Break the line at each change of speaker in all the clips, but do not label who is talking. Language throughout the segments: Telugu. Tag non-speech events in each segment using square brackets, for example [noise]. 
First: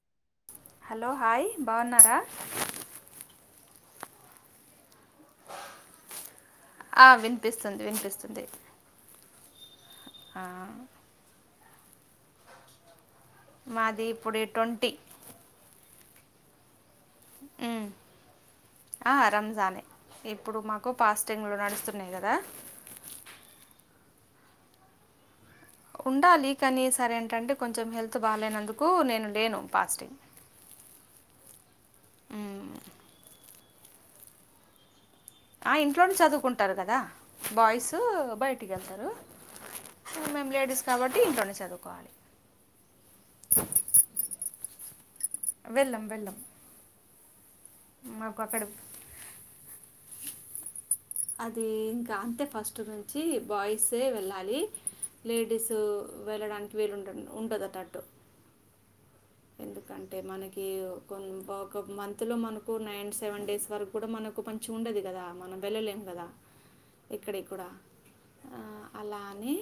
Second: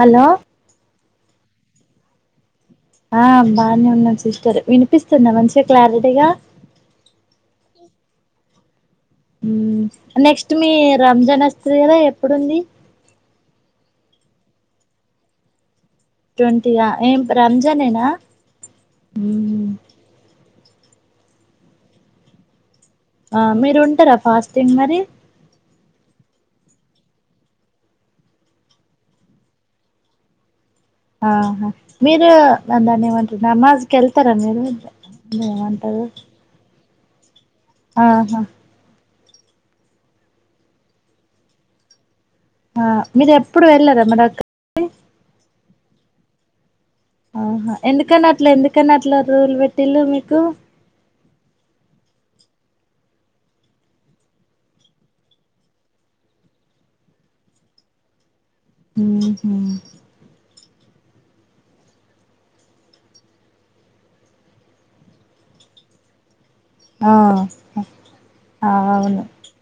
హలో
హలో హాయ్ బాగున్నారా
ఆ బాగానే ఉన్నా సిస్టర్ విను పిస్తుందా మంచిగా క్లారిటీగా
స్తుంది
మ్మ్ నెక్స్ట్ మీ రంజన్ వస్త్ శ్రీరా ఎప్పుడుంది
మాది ఇప్పుడే ట్వంటీ
టోంటీయ్య ఏం రంజానేన్న
రంజానే ఇప్పుడు మాకు పాస్టింగ్లు నడుస్తున్నాయి కదా
ఆ మీరు ఉంటారా ఫాస్టింగ్ మరి
ఉండాలి కానీ సరేంటంటే కొంచెం హెల్త్ బాగాలేనందుకు నేను లేను ఫాస్టింగ్
ఆహా మీరు దాన్దాన్ ఏమంటారు నమాజ్ కెళ్తారా మీరు [inaudible]
ఆ
ఏమంటారు
ఇంట్లోని చదువుకుంటారు కదా బాయ్స్
ఆహా
బయటికి వెళ్తారు మేము లేడీస్ కాబట్టి ఇంట్లోనే చదువుకోవాలి
ఆ మీరు ఎప్పుడు వెళ్ళారమ్మా దర్గకి
వెళ్ళం వెళ్ళం
ఆహా ఎందుకన్నా అట్లా ఎందుకన్నా అట్లా రూలు పెట్టిళ్ళు మీకు
అది ఇంకా అంతే ఫస్ట్ నుంచి బాయ్సే వెళ్ళాలి లేడీస్ వెళ్ళడానికి వీలుండదు ఉంట [unintelligible]
మ్మ్ హు
ఎందుకంటే మనక్ కి కొన్ ఒకోక్ మంత్లో మనకు నైన్ సెవెన్ డేస్ వరకు కూడా మనకు పంచ్ ఉండదు కదా మనం వెళ్ళలేము కదా ఇక్కడికూడా ఆ అలానే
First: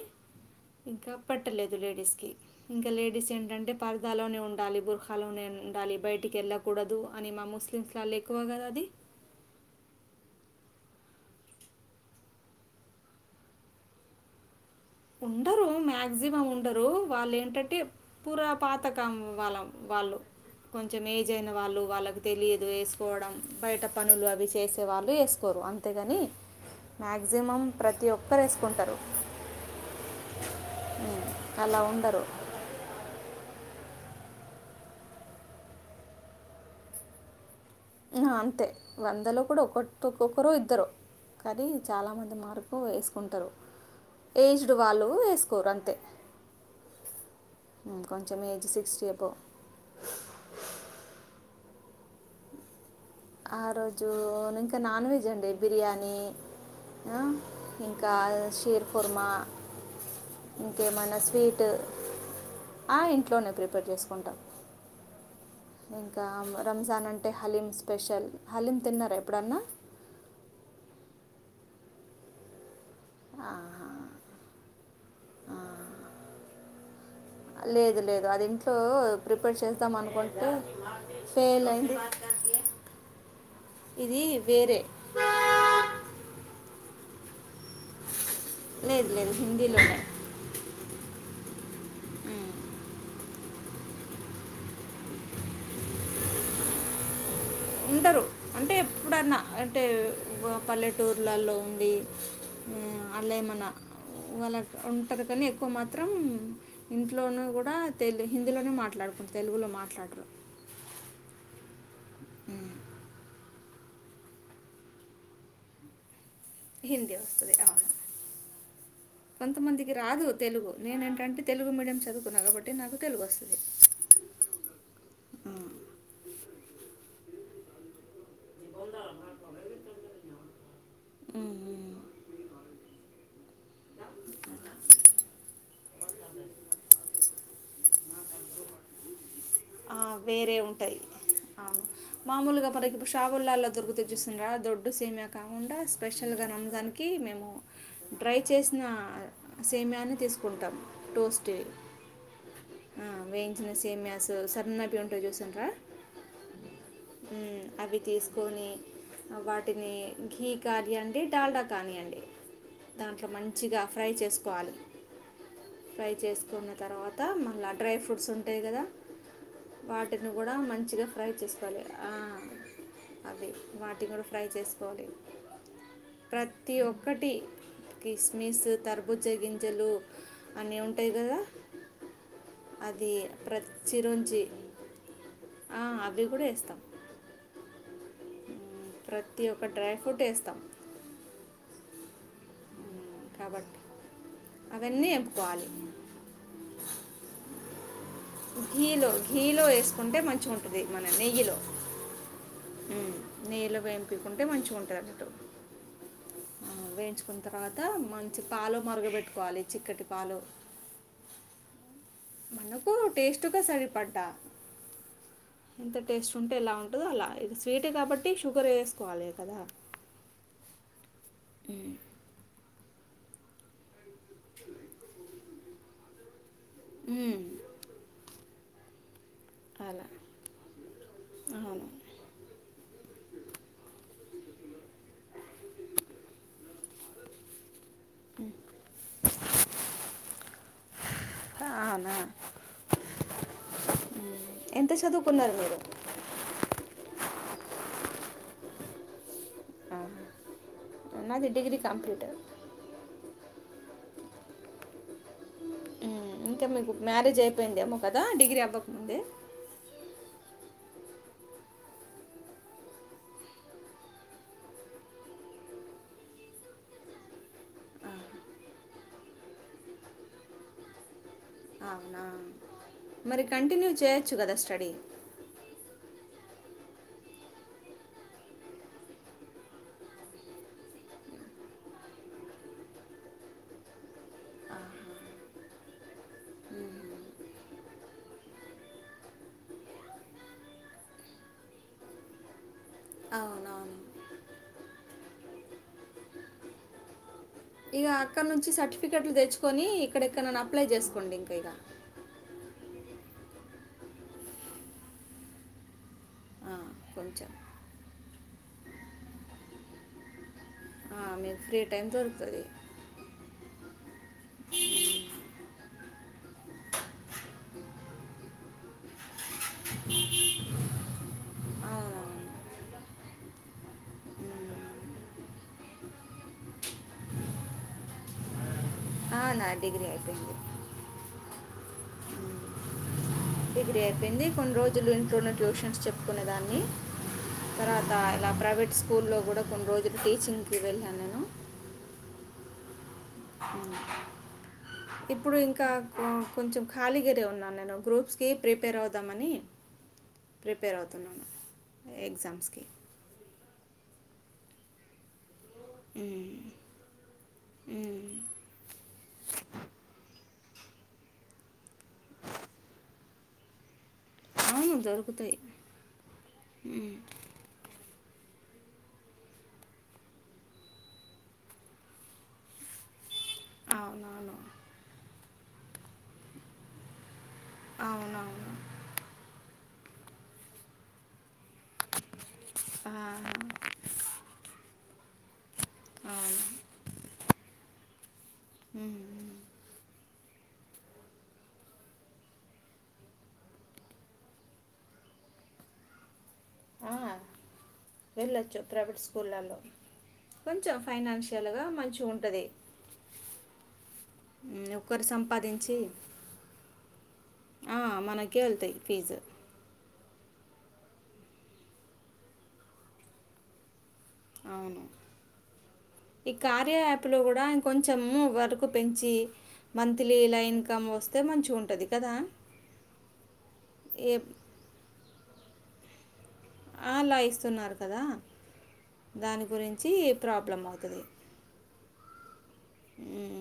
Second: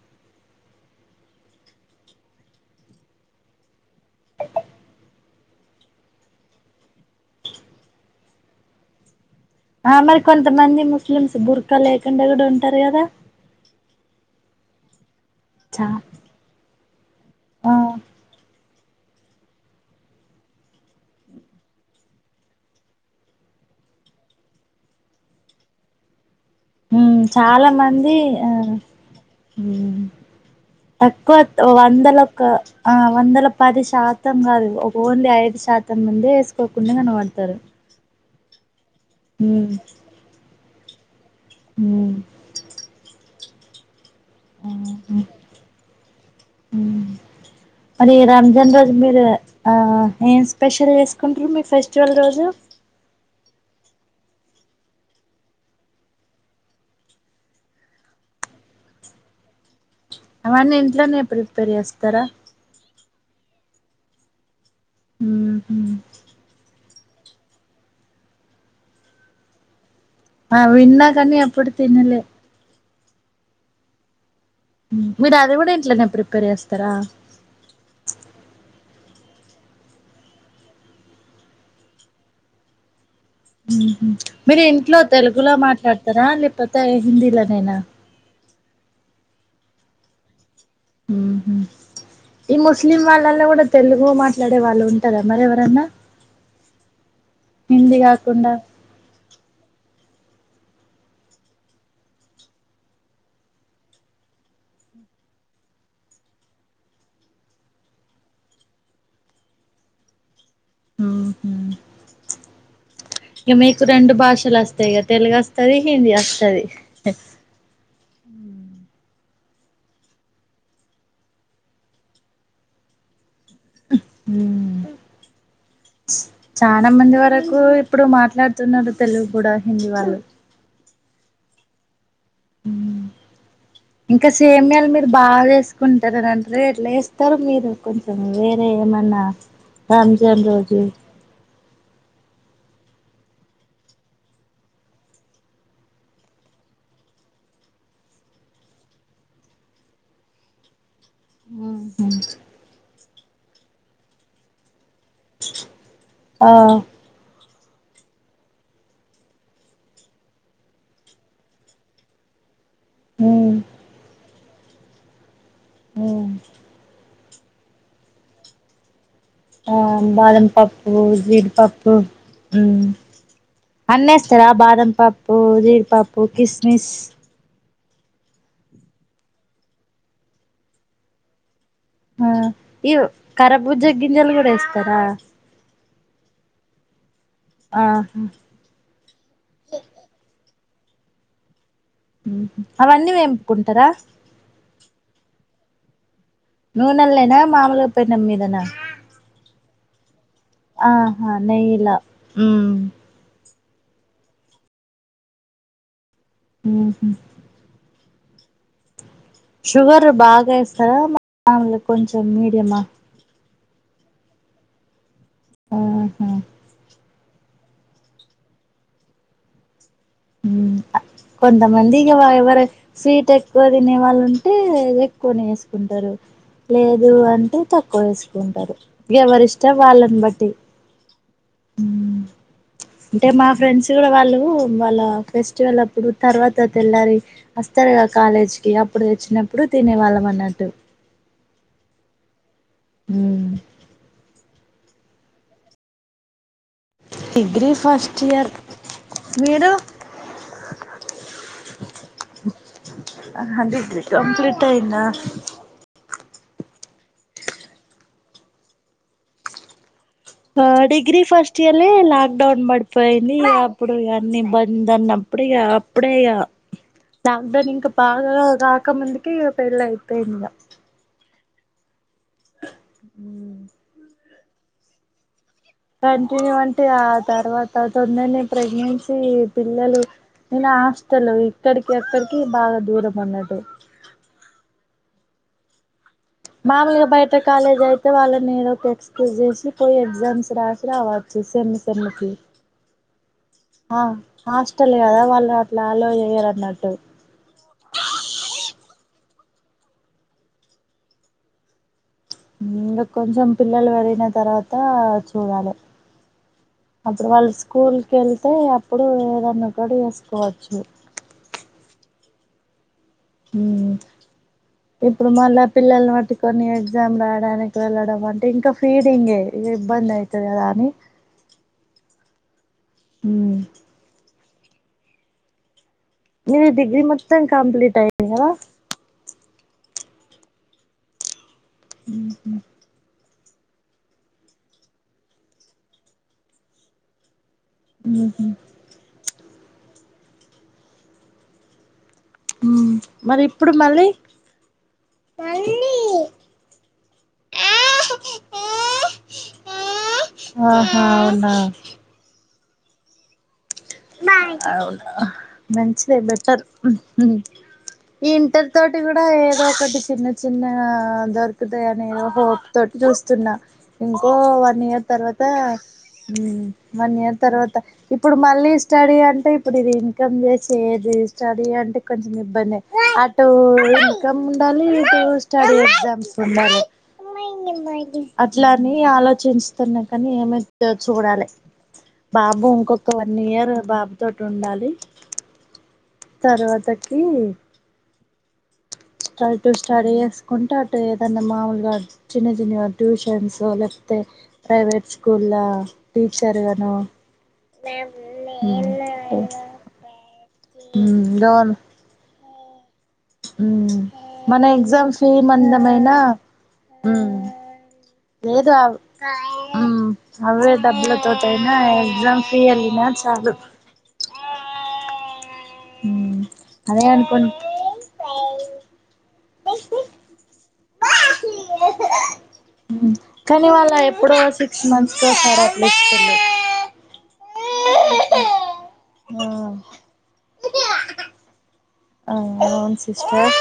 ఇంకా పెట్టలేదు లేడీస్ కి ఇంకా లేడీస్ ఏంటంటే పార్దలోనే ఉం డాలీ బుర్ఖాలోనేండాలి బయటికి వెళ్ళకూడదు అని మా ముస్లిమ్స్లో వాళ్ళు ఎక్కువ కదా అది
ఆ మరి కొంతమంది ముస్లిమ్స్ బుర్కా లేకుండా కూడా ఉంటారు కదా
ఉండరు
చా
మాక్సిమమ్ ఉం ఉండరు
ఆ
వాలెన్టంటే పూరా పాతకం వాళ్ళం వాళ్ళు కొంచెం ఏజ్ అయిన వాళ్ళు వాళ్ళకి తెలియదు వేసుకోవడం బయట పనులు అవి చేసే వాళ్ళు వేసుకోరు అంతేగాని
ఉమ్
మ్యాక్సిమం
చాలా
ప్రతి
మంది
ఒక్కరు
ఆ
వేసుకుంటారు ఉమ్,
తక్కువ
అలా
వందల
ఉండరు
ఒక ఆ వందల పది శాతం కాదు ఒక ఓన్లీ ఐదు శాతం ముందే వేసుకోకుండా కనపడ్తారు
ఆ అంతే వందలో కూడా ఒకటో ఒక్కొక్కరు ఇద్దరు కానీ
ఉమ్
చాలామంది మార్కు వేసుకుంటారు
ఆ
ఏజ్డ్ వాళ్ళు వేసుకోరు అంతే
ఉ
ఉమ్,
మరి
కొంచెం ఏజ్
రంజాన్ రోజు
సిక్స్టీ
మీరు
అబో
ఆ ఏం స్పెషల్ చేసుకుంటురు మీ ఫెస్ట్ చల్ రోజు
ఆ రోజు ఇంకా నాన్ వెజ్ అండి బిర్యానీ ఆ ఇంకా షీర్ కుర్మా
అవన్నీ
ఇంకేమైనా
ఇంట్లోనే
స్వీట్
ప్రిపేర్ చేస్తరా
ఆ, ఇంట్లోనే ప్రిపేర్ చేసుకుంటాం
ఉహు
ఇంకా రంజాన్ అం టే హలీం స్పెషల్ హలీం తిన్నరా ఎప్పుడన్నా
ఆ విన్నాకనీ ఎప్పుడు తినలే
ఆహా
మీరు అది
ఆ,
కూడా ఇంట్లనే ప్రిపేర్ చేస్తరా
లేదు లేదు అది ఇంట్లో ప్రిపేర్ చేసుద్దాం అనుకుంటే ఫెయిల్ అయింది
ఉహు
ఇది
మీరు
వేరే
ఇంట్లో తెలుగులో మాట్లాడతారా లేపోతే హిందీల నేనా
లేదు లేదు హిందీలోనే
ఉహూ ఈ ముస్లిం వాలు వాళళ్ళ కూడా తెలుగు మాట్లాడే వాళ్ళు ఉంటారా మరి ఎవరన్నా హిందీ
ఉండరు
కాకుండా
అంటే ఎప్పుడన్నా అంటే పల్లెటూర్లలో ఉండి అలేమన వాళ్ళ ఉంటరు కానీ ఎక్కువ మాత్రం ఇంట్లోను కూడా తెలుగు హిందీలోనే మాట్లాడుకుం తెలుగులో మాట్లాడరు
ఉహు
ఉమ్,
ఇగ మీకు రెండు భాషలు అస్తాయి ఇగ తెలుగు అస్తది హిందీ అస్
హిందీ వస్తది అవును కొంతమందికి రాదు తెలుగు నేను ఏంటంటే తెలుగు మీడియం చదువుకున్న కాబట్టి నాకు తెలుగు వస్తది
ఉమ్ కు ఇప్పుడు మాట్ మాట్లాడుతున్నరు తెలుగు గుడా హిందీ వాళ్ళు
ఉ హూ
ఉ ఇంకా సేమీయాలు మీరు బాగా వేసుకుంటారనీ అంట్రే ఎట్లా చేస్తారు మీరు కొంచెం వేరే ఏమన్నా
ఆ
రంజాన్
వేరే
రోజు
ఉంటాయి అవును మామూలుగా మనకి ఇప్పుడు షాపులల్లో దొరుకుతది చూసిండ్రా దొడ్డు సేమీయా కాకుండా స్పెషల్గా రంజాన్కి మేము డ్రై చేసిన సేమీయాని తీసుకుంటాము టోస్ట్ యే ఆ వేయించిన సేమియాస్ సన్నపు ఉంటాయి చూసిండ్ర
ఆ
ఉ అవి తీసుకొని వాటిని ఘీ కానీ అండి డాల్డా కానియండి దాంట్లో
ఉమ్
మంచిగా ఫ్రై చేసుకు కోవాలి ఫ్రై
ఉమ్
చేసుకున్న తర్వా [unintelligible] మళ్ళా డ్రై ఫ్రూట్స్ ఉంటాయి కదా
ఆ
వాటిని
బాదం
కూడా
పప్పు,
మంచిగా ఫ్రై చేసుకోవాలి
జీడిపప్పు
ఆ,
హు
అవి వాటిని
అన్ని
కూడా ఫ్రై
వేస్తారా బాదం
చేసుకోవాలి
పప్పు, జీడిపప్పు, కిస్మిస్
క్రిిస్మిస్, తరబుజ్జా గింజలు అన్నీ ఉంటాయి కదా
ఆ ఇవ
అది ప్రతి
కరబుజ్జకి గింజాలు
చిరుంజి
కూడా వేస్తారా
ఆ అవి కూడా వేస్తాం.
ఆ
ప్రతి ఒక్క డ్రై ఫ్రూట్ వేస్తాం.
ఉహు అవన్నీ
మ్, కాబట్టి
వెంపుకుంటారా
అవన్నీ వెంపుకోవాలి.
నూనెల్లనా మాములు
ఘీలో ఘీలో వేస్ కుంటే మం
ఆహా నెయ్యిలో హు
నెయ్యి లో వేంపీకుంటే మంచిగుంటది అన్నట్టు ఆ
ఉహు
వేయించుకున్న తర్వాత మంచి పాలు మరగ పెట్టు
షుగర్ బాగా ఏస్తారా మామూలుగా కొంచెం మీడియమా
టుగా సరిపడ్డా ఎంత
ఆహా
టేస్ట్ ఉంటే ఎలా ఉంటందో అలా ఇది స్వీట్ కాబట్టి షుగర్ వేసుకోవాలి కదా
హు కొంత మందిగా ఎవరు స్వీట్ ఎక్కువ తినే వాళ్ళు ఉంటే ఎక్కువనే ఏసుకుంటారు. లేదు
మ్మ్.
అంటే తక్కువ ఎసు కుంటారు. ఎవరిష్టం
అలా
వాళ్లని బట్టి హు
అవును
అంటే మా ఫ్రెండ్స్ కూడా వాళ్ళు వాళ్ళ ఫెస్టివల్ అప్పుడు తర్వాత తెల్లారి తేస్తారుగా కాలేజ్ కి అప్పుడు తెచ్చినప్పుడు తినేవాళ్ళం అన్నట్టు
అవునా
హు
ఎంత చదువుకున్నారు మీరు
డిగ్రీ ఫస్ట్ ఇయర్ మీరు
హ్మ్ నాది డిగ్రీ కంప్లీట్
ఆహా డిగ్రీ కంప్లీట్ అయిందా
ఇంకేం మీకు మ్యారేజ్ అయిపోయిందేమో, కదా డిగ్రీ అవ్వక్ ముందే
ఆ డిగ్రీ ఫస్ట్ ఇయర్లే లాక్ డౌన్ పడిపోయింది. ఇక అప్పుడు ఇక అన్ని బంద్ అన్నప్పుడు, ఇక అప్పుడే ఇక హ్ ప్లాక్ డౌన్ ఇంక్ పాగరో రాకముందుకే, ఇక పెళ్ళి అయిపోయింది. ఇగ
అవునా మరి కంటిన్యూ చే చ్చుగదా స్టడీ
కంటిన్యూ అంటే ఆ తర్వాత తొందరనే ప్రెగ్నెన్సీ పిల్లలు, నేనా హాస్టల్లో ఇక్కడికి అక్కడికి, బాగా దూరం అన్నట్టు ప్చ్ మామూలుగా బయట కాలేజ్ లో అయితే, వాళ్ళని ఏదో ఎక్స్క్యూజ్ చేసి పోయి, ఎగ్జామ్స్ రాసి రావచ్చు. సెమ్మ్, సెమ్ముకి
అవునవును
ఆ హాస్టల్ కదా, వాళ్ళు అట్లా అల్లో చేయరన్నట్టు
ఇకా అక్కనుంచి సర్టిఫికెట్లు తెచ్చుకొని, ఇక్కడ ఎక్కన్నన్నా అప్లై జేసుకోండి. ఇంక ఇగ
హ్మ్ ఇంగ కొంచెం పిల్లలు పెరిగిన తర్వాత చూడాలి.
ఆ,
అప్పుడు
కొంచెం
వాళ్ళ్ స్కూల్ కెల్ తే అప్పుడు ఏదన్నా కడీ చేసుకోవచ్చు.
మీక్ ఫ్రీ టైమ్ దొరుకుతది.
మ్మ్మ్ ఇప్పుడు మళ్ళాప్ పిల్లల్ను వట్టుకొన్ని ఎగ్జామ్ రాయడానికి వెళ్ళడం, అంటే ఇంకా ఫీడింగే ఇబ్బంది అయితది. కదా అని
అవునవును
హ్మ్ నీది డిగ్రీ మొత్తం కంప్లీట్ అయింది. గదా
ఆ, నా డిగ్రీ అయిపోయింది.
హు హ్
డిగిరీ అయిపైంది. కొన్ రోజులు ఇంట్లోనే, ట్యూషన్స్ చెప్పుకునేదాన్ని తర్వాత
ఊహూ
ఇలా ప్రవేట్ స్కూల్ లో కూడా కొన్ రోజులు టీచింగ్కి వెళ్ళాన్, నేను
ఆ
హ్మ్ ఇప్పుడు ఇంకా కో కొంచెం ఖాళీగారే ఉన్నాను. నేను గ్రూప్స్కి ప్రిపేర్ అవుదామని, ప్రిపేర్
ఆహా
అవుతున్నాను.
అవునా
ఎగ్జామ్స్
అవునా మంచిదే బెటర్ మ్మ్ హ్మ్మ్, ఈ ఇంటర్ తోటి కూడా ఏదో ఒకటి చిన్న చ్చి చిన్నా దొరుకుతాయి. అనే హోప్ తోటి జూస్తున్నా, ఇంకో వన్
అవును
ఇయర్ తర్వాత,
దొరుకుతాయి
హ్మ్మ్ వన్ ఇయర్ తర్వాత ఇప్పుడు మళ్ళీస్ స్టడీ అంటే ఇప్పుడు ఇది ఇన్కమ్ చేసేది. స్టడీ అంటే కొంచెం ఇబ్బందె, అటు ఇన్కమ్
అవునవును
ఉండాలి. ఇటు స్టడీ ఎగ్జామ్స్ ఉండాలే
అవునవును
అట్లాని ఆలోచించ్ తున్నాయి. కానీ ఏమై దో చూడాలి. ప్చ్ బాబు ఇంకొక్క,
ఆ,
వన్ ఇయరు బాబ్తోటి ఉండాలి.
అవును
తర్వాత కీ ప్చ్ స్టడీ టు స్టడీ చేసుకుంటా, అటు ఏదన్నా మామూలుగా చిన్న చిన్న ట్యూషన్స్ లేక్ పోయె ప్రైవేట్ స్కూల్లా టుష్
ఆ వెళ్ళొచ్చు. ప్రైవేట్ స్కూళ్ళల్లో కొంచెం
గవన్
ఫైనాన్షియల్గా మంచి ఉంటది.
మన ఎగ్జామ్
ఒక్కరు సంపాదించి
ఫీమందమైన
ఆ, మనకే
లేద
వెళ్తాయి ఫీజు
అవే డబ్బుల తోట అయినా ఎగ్జామ్ ఫ్రీ అలినా చాలు
అవును
ఉమ్
ఈ
అదే
కార్యయాప్లో
అనుకున్
కూడా కొంచెము వరకు పెంచి మంత్లీ కమ్ వస్తే మంచి ఉంటుంది కదా
కానీ వాళ్ళ
ఏ
ఎప్పుడో [inaudible]
ఆ అలా ఇస్తే స్తు ఉన్నారు కదా దాని గురించి ప్రాబ్లం అవుతుంది
అ మేన్ సిస్టర్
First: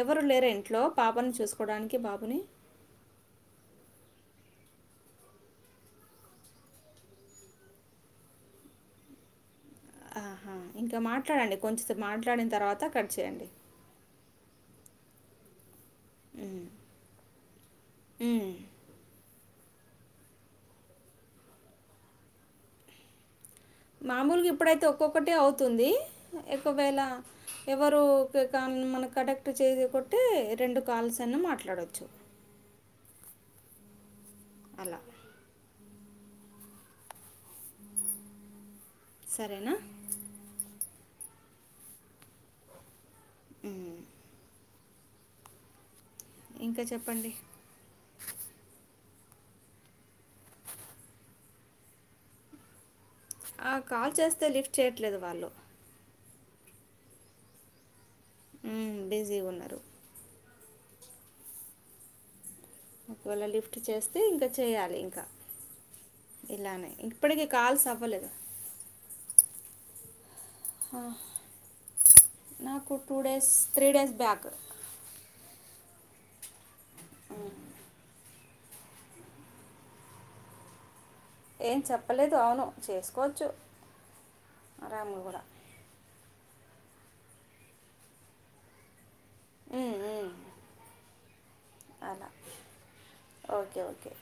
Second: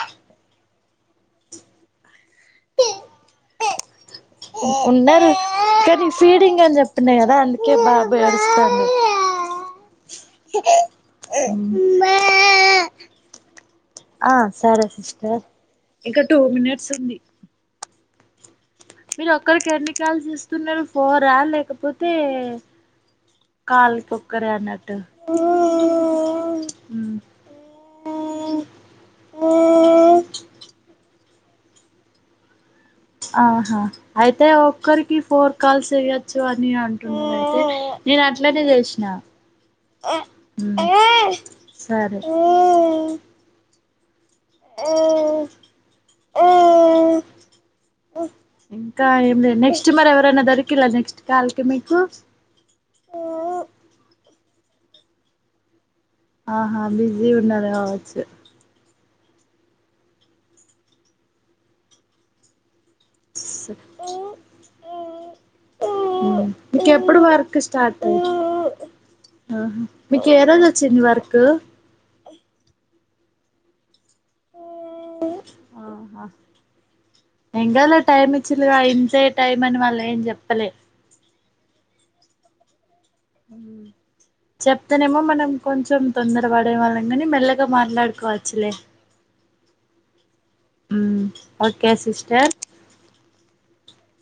ఎవరు లేరా ఇంట్లో పాపని చూసుకోవడానికి బాబుని
ప ఉన్నారు కానీ ఫీడింగ్ అని చెప్తున్నాయి కదా అందుకే బాబడుస్తాను
ఆహా ఇంకా మాట్లాడండి కొంచెంసపు మాట్లాడిన తర్వాత కట్ చేయండి
ఆ సరే సిస్టర్ ఇంకా టూ మినిట్స్ ఉంది
మ్మ్
మీరు ఒక్కరికి ఎన్నికలు చే ఇస్తున్నారు ఫోర్ ఆ లేకపోతే కాల్కి
మామూలుగా
ఒక్కరే
ఇప్పుడైతే
అన్నట్టు
ఒక్కొక్కటే అవుతుంది ఎక్కువేళ
ఉమ్
ఎవరు మన కనెక్ట్ చే కొట్టే రెండు కాల్స్ తన్ను మాట్లాడవచ్చు
ఆహా అయితే ఒక్కరికి ఫోర్ కాల్స్ ఏ గా చ్చు అని అంటున్నా అయితే నేను అట్లనే చేస నా
సరేనా?
సరే ఏ
ఇంకా చెప్పండి
కా ఇడి నెక్స్ట్ మర ఎవరన్నా దొరికిలా నెక్స్ట్ కల్కి మీకు
ఆ కాల్ చేస్తే లిఫ్ట్ చేయ్యట్లేదు వాళ్ళు
ఆహా బిజీ ఉన్నది కావచ్చు
మ్మ్ బిజీగా ఉన్నారు ఒకవేళ లిఫ్ట్ చేస్తే ఇంకా చేయాలి ఇంకా ఇలానే
మీకెప్పుడు
ఇప్పటికీ
వర్క్
కావాల్స్
స్టార్ట్
అవ్వలేదు
అయింది? ఆహా కే రోజు వచ్చింది
ఆ!
వర్కు
నాకు two days three days back
ఏం కాలే టైం ఇచ్చిన్లుగా ఇంతే టైం అని వాళ్ళు ఏం చెప్పలే
ఏం చెప్పలేదు అవును చేస్
చెప్తేనేమో
కూడా
మనం కొంచెం తొందర వాల్ పడే వాళ్ళంగనీ మెల్లగా మాట్లాడుకోవచ్చులే.
ఉమ్, ఉమ్,
మ్ ఓకే
అలా
సిస్టర్
ఓకే ఓకే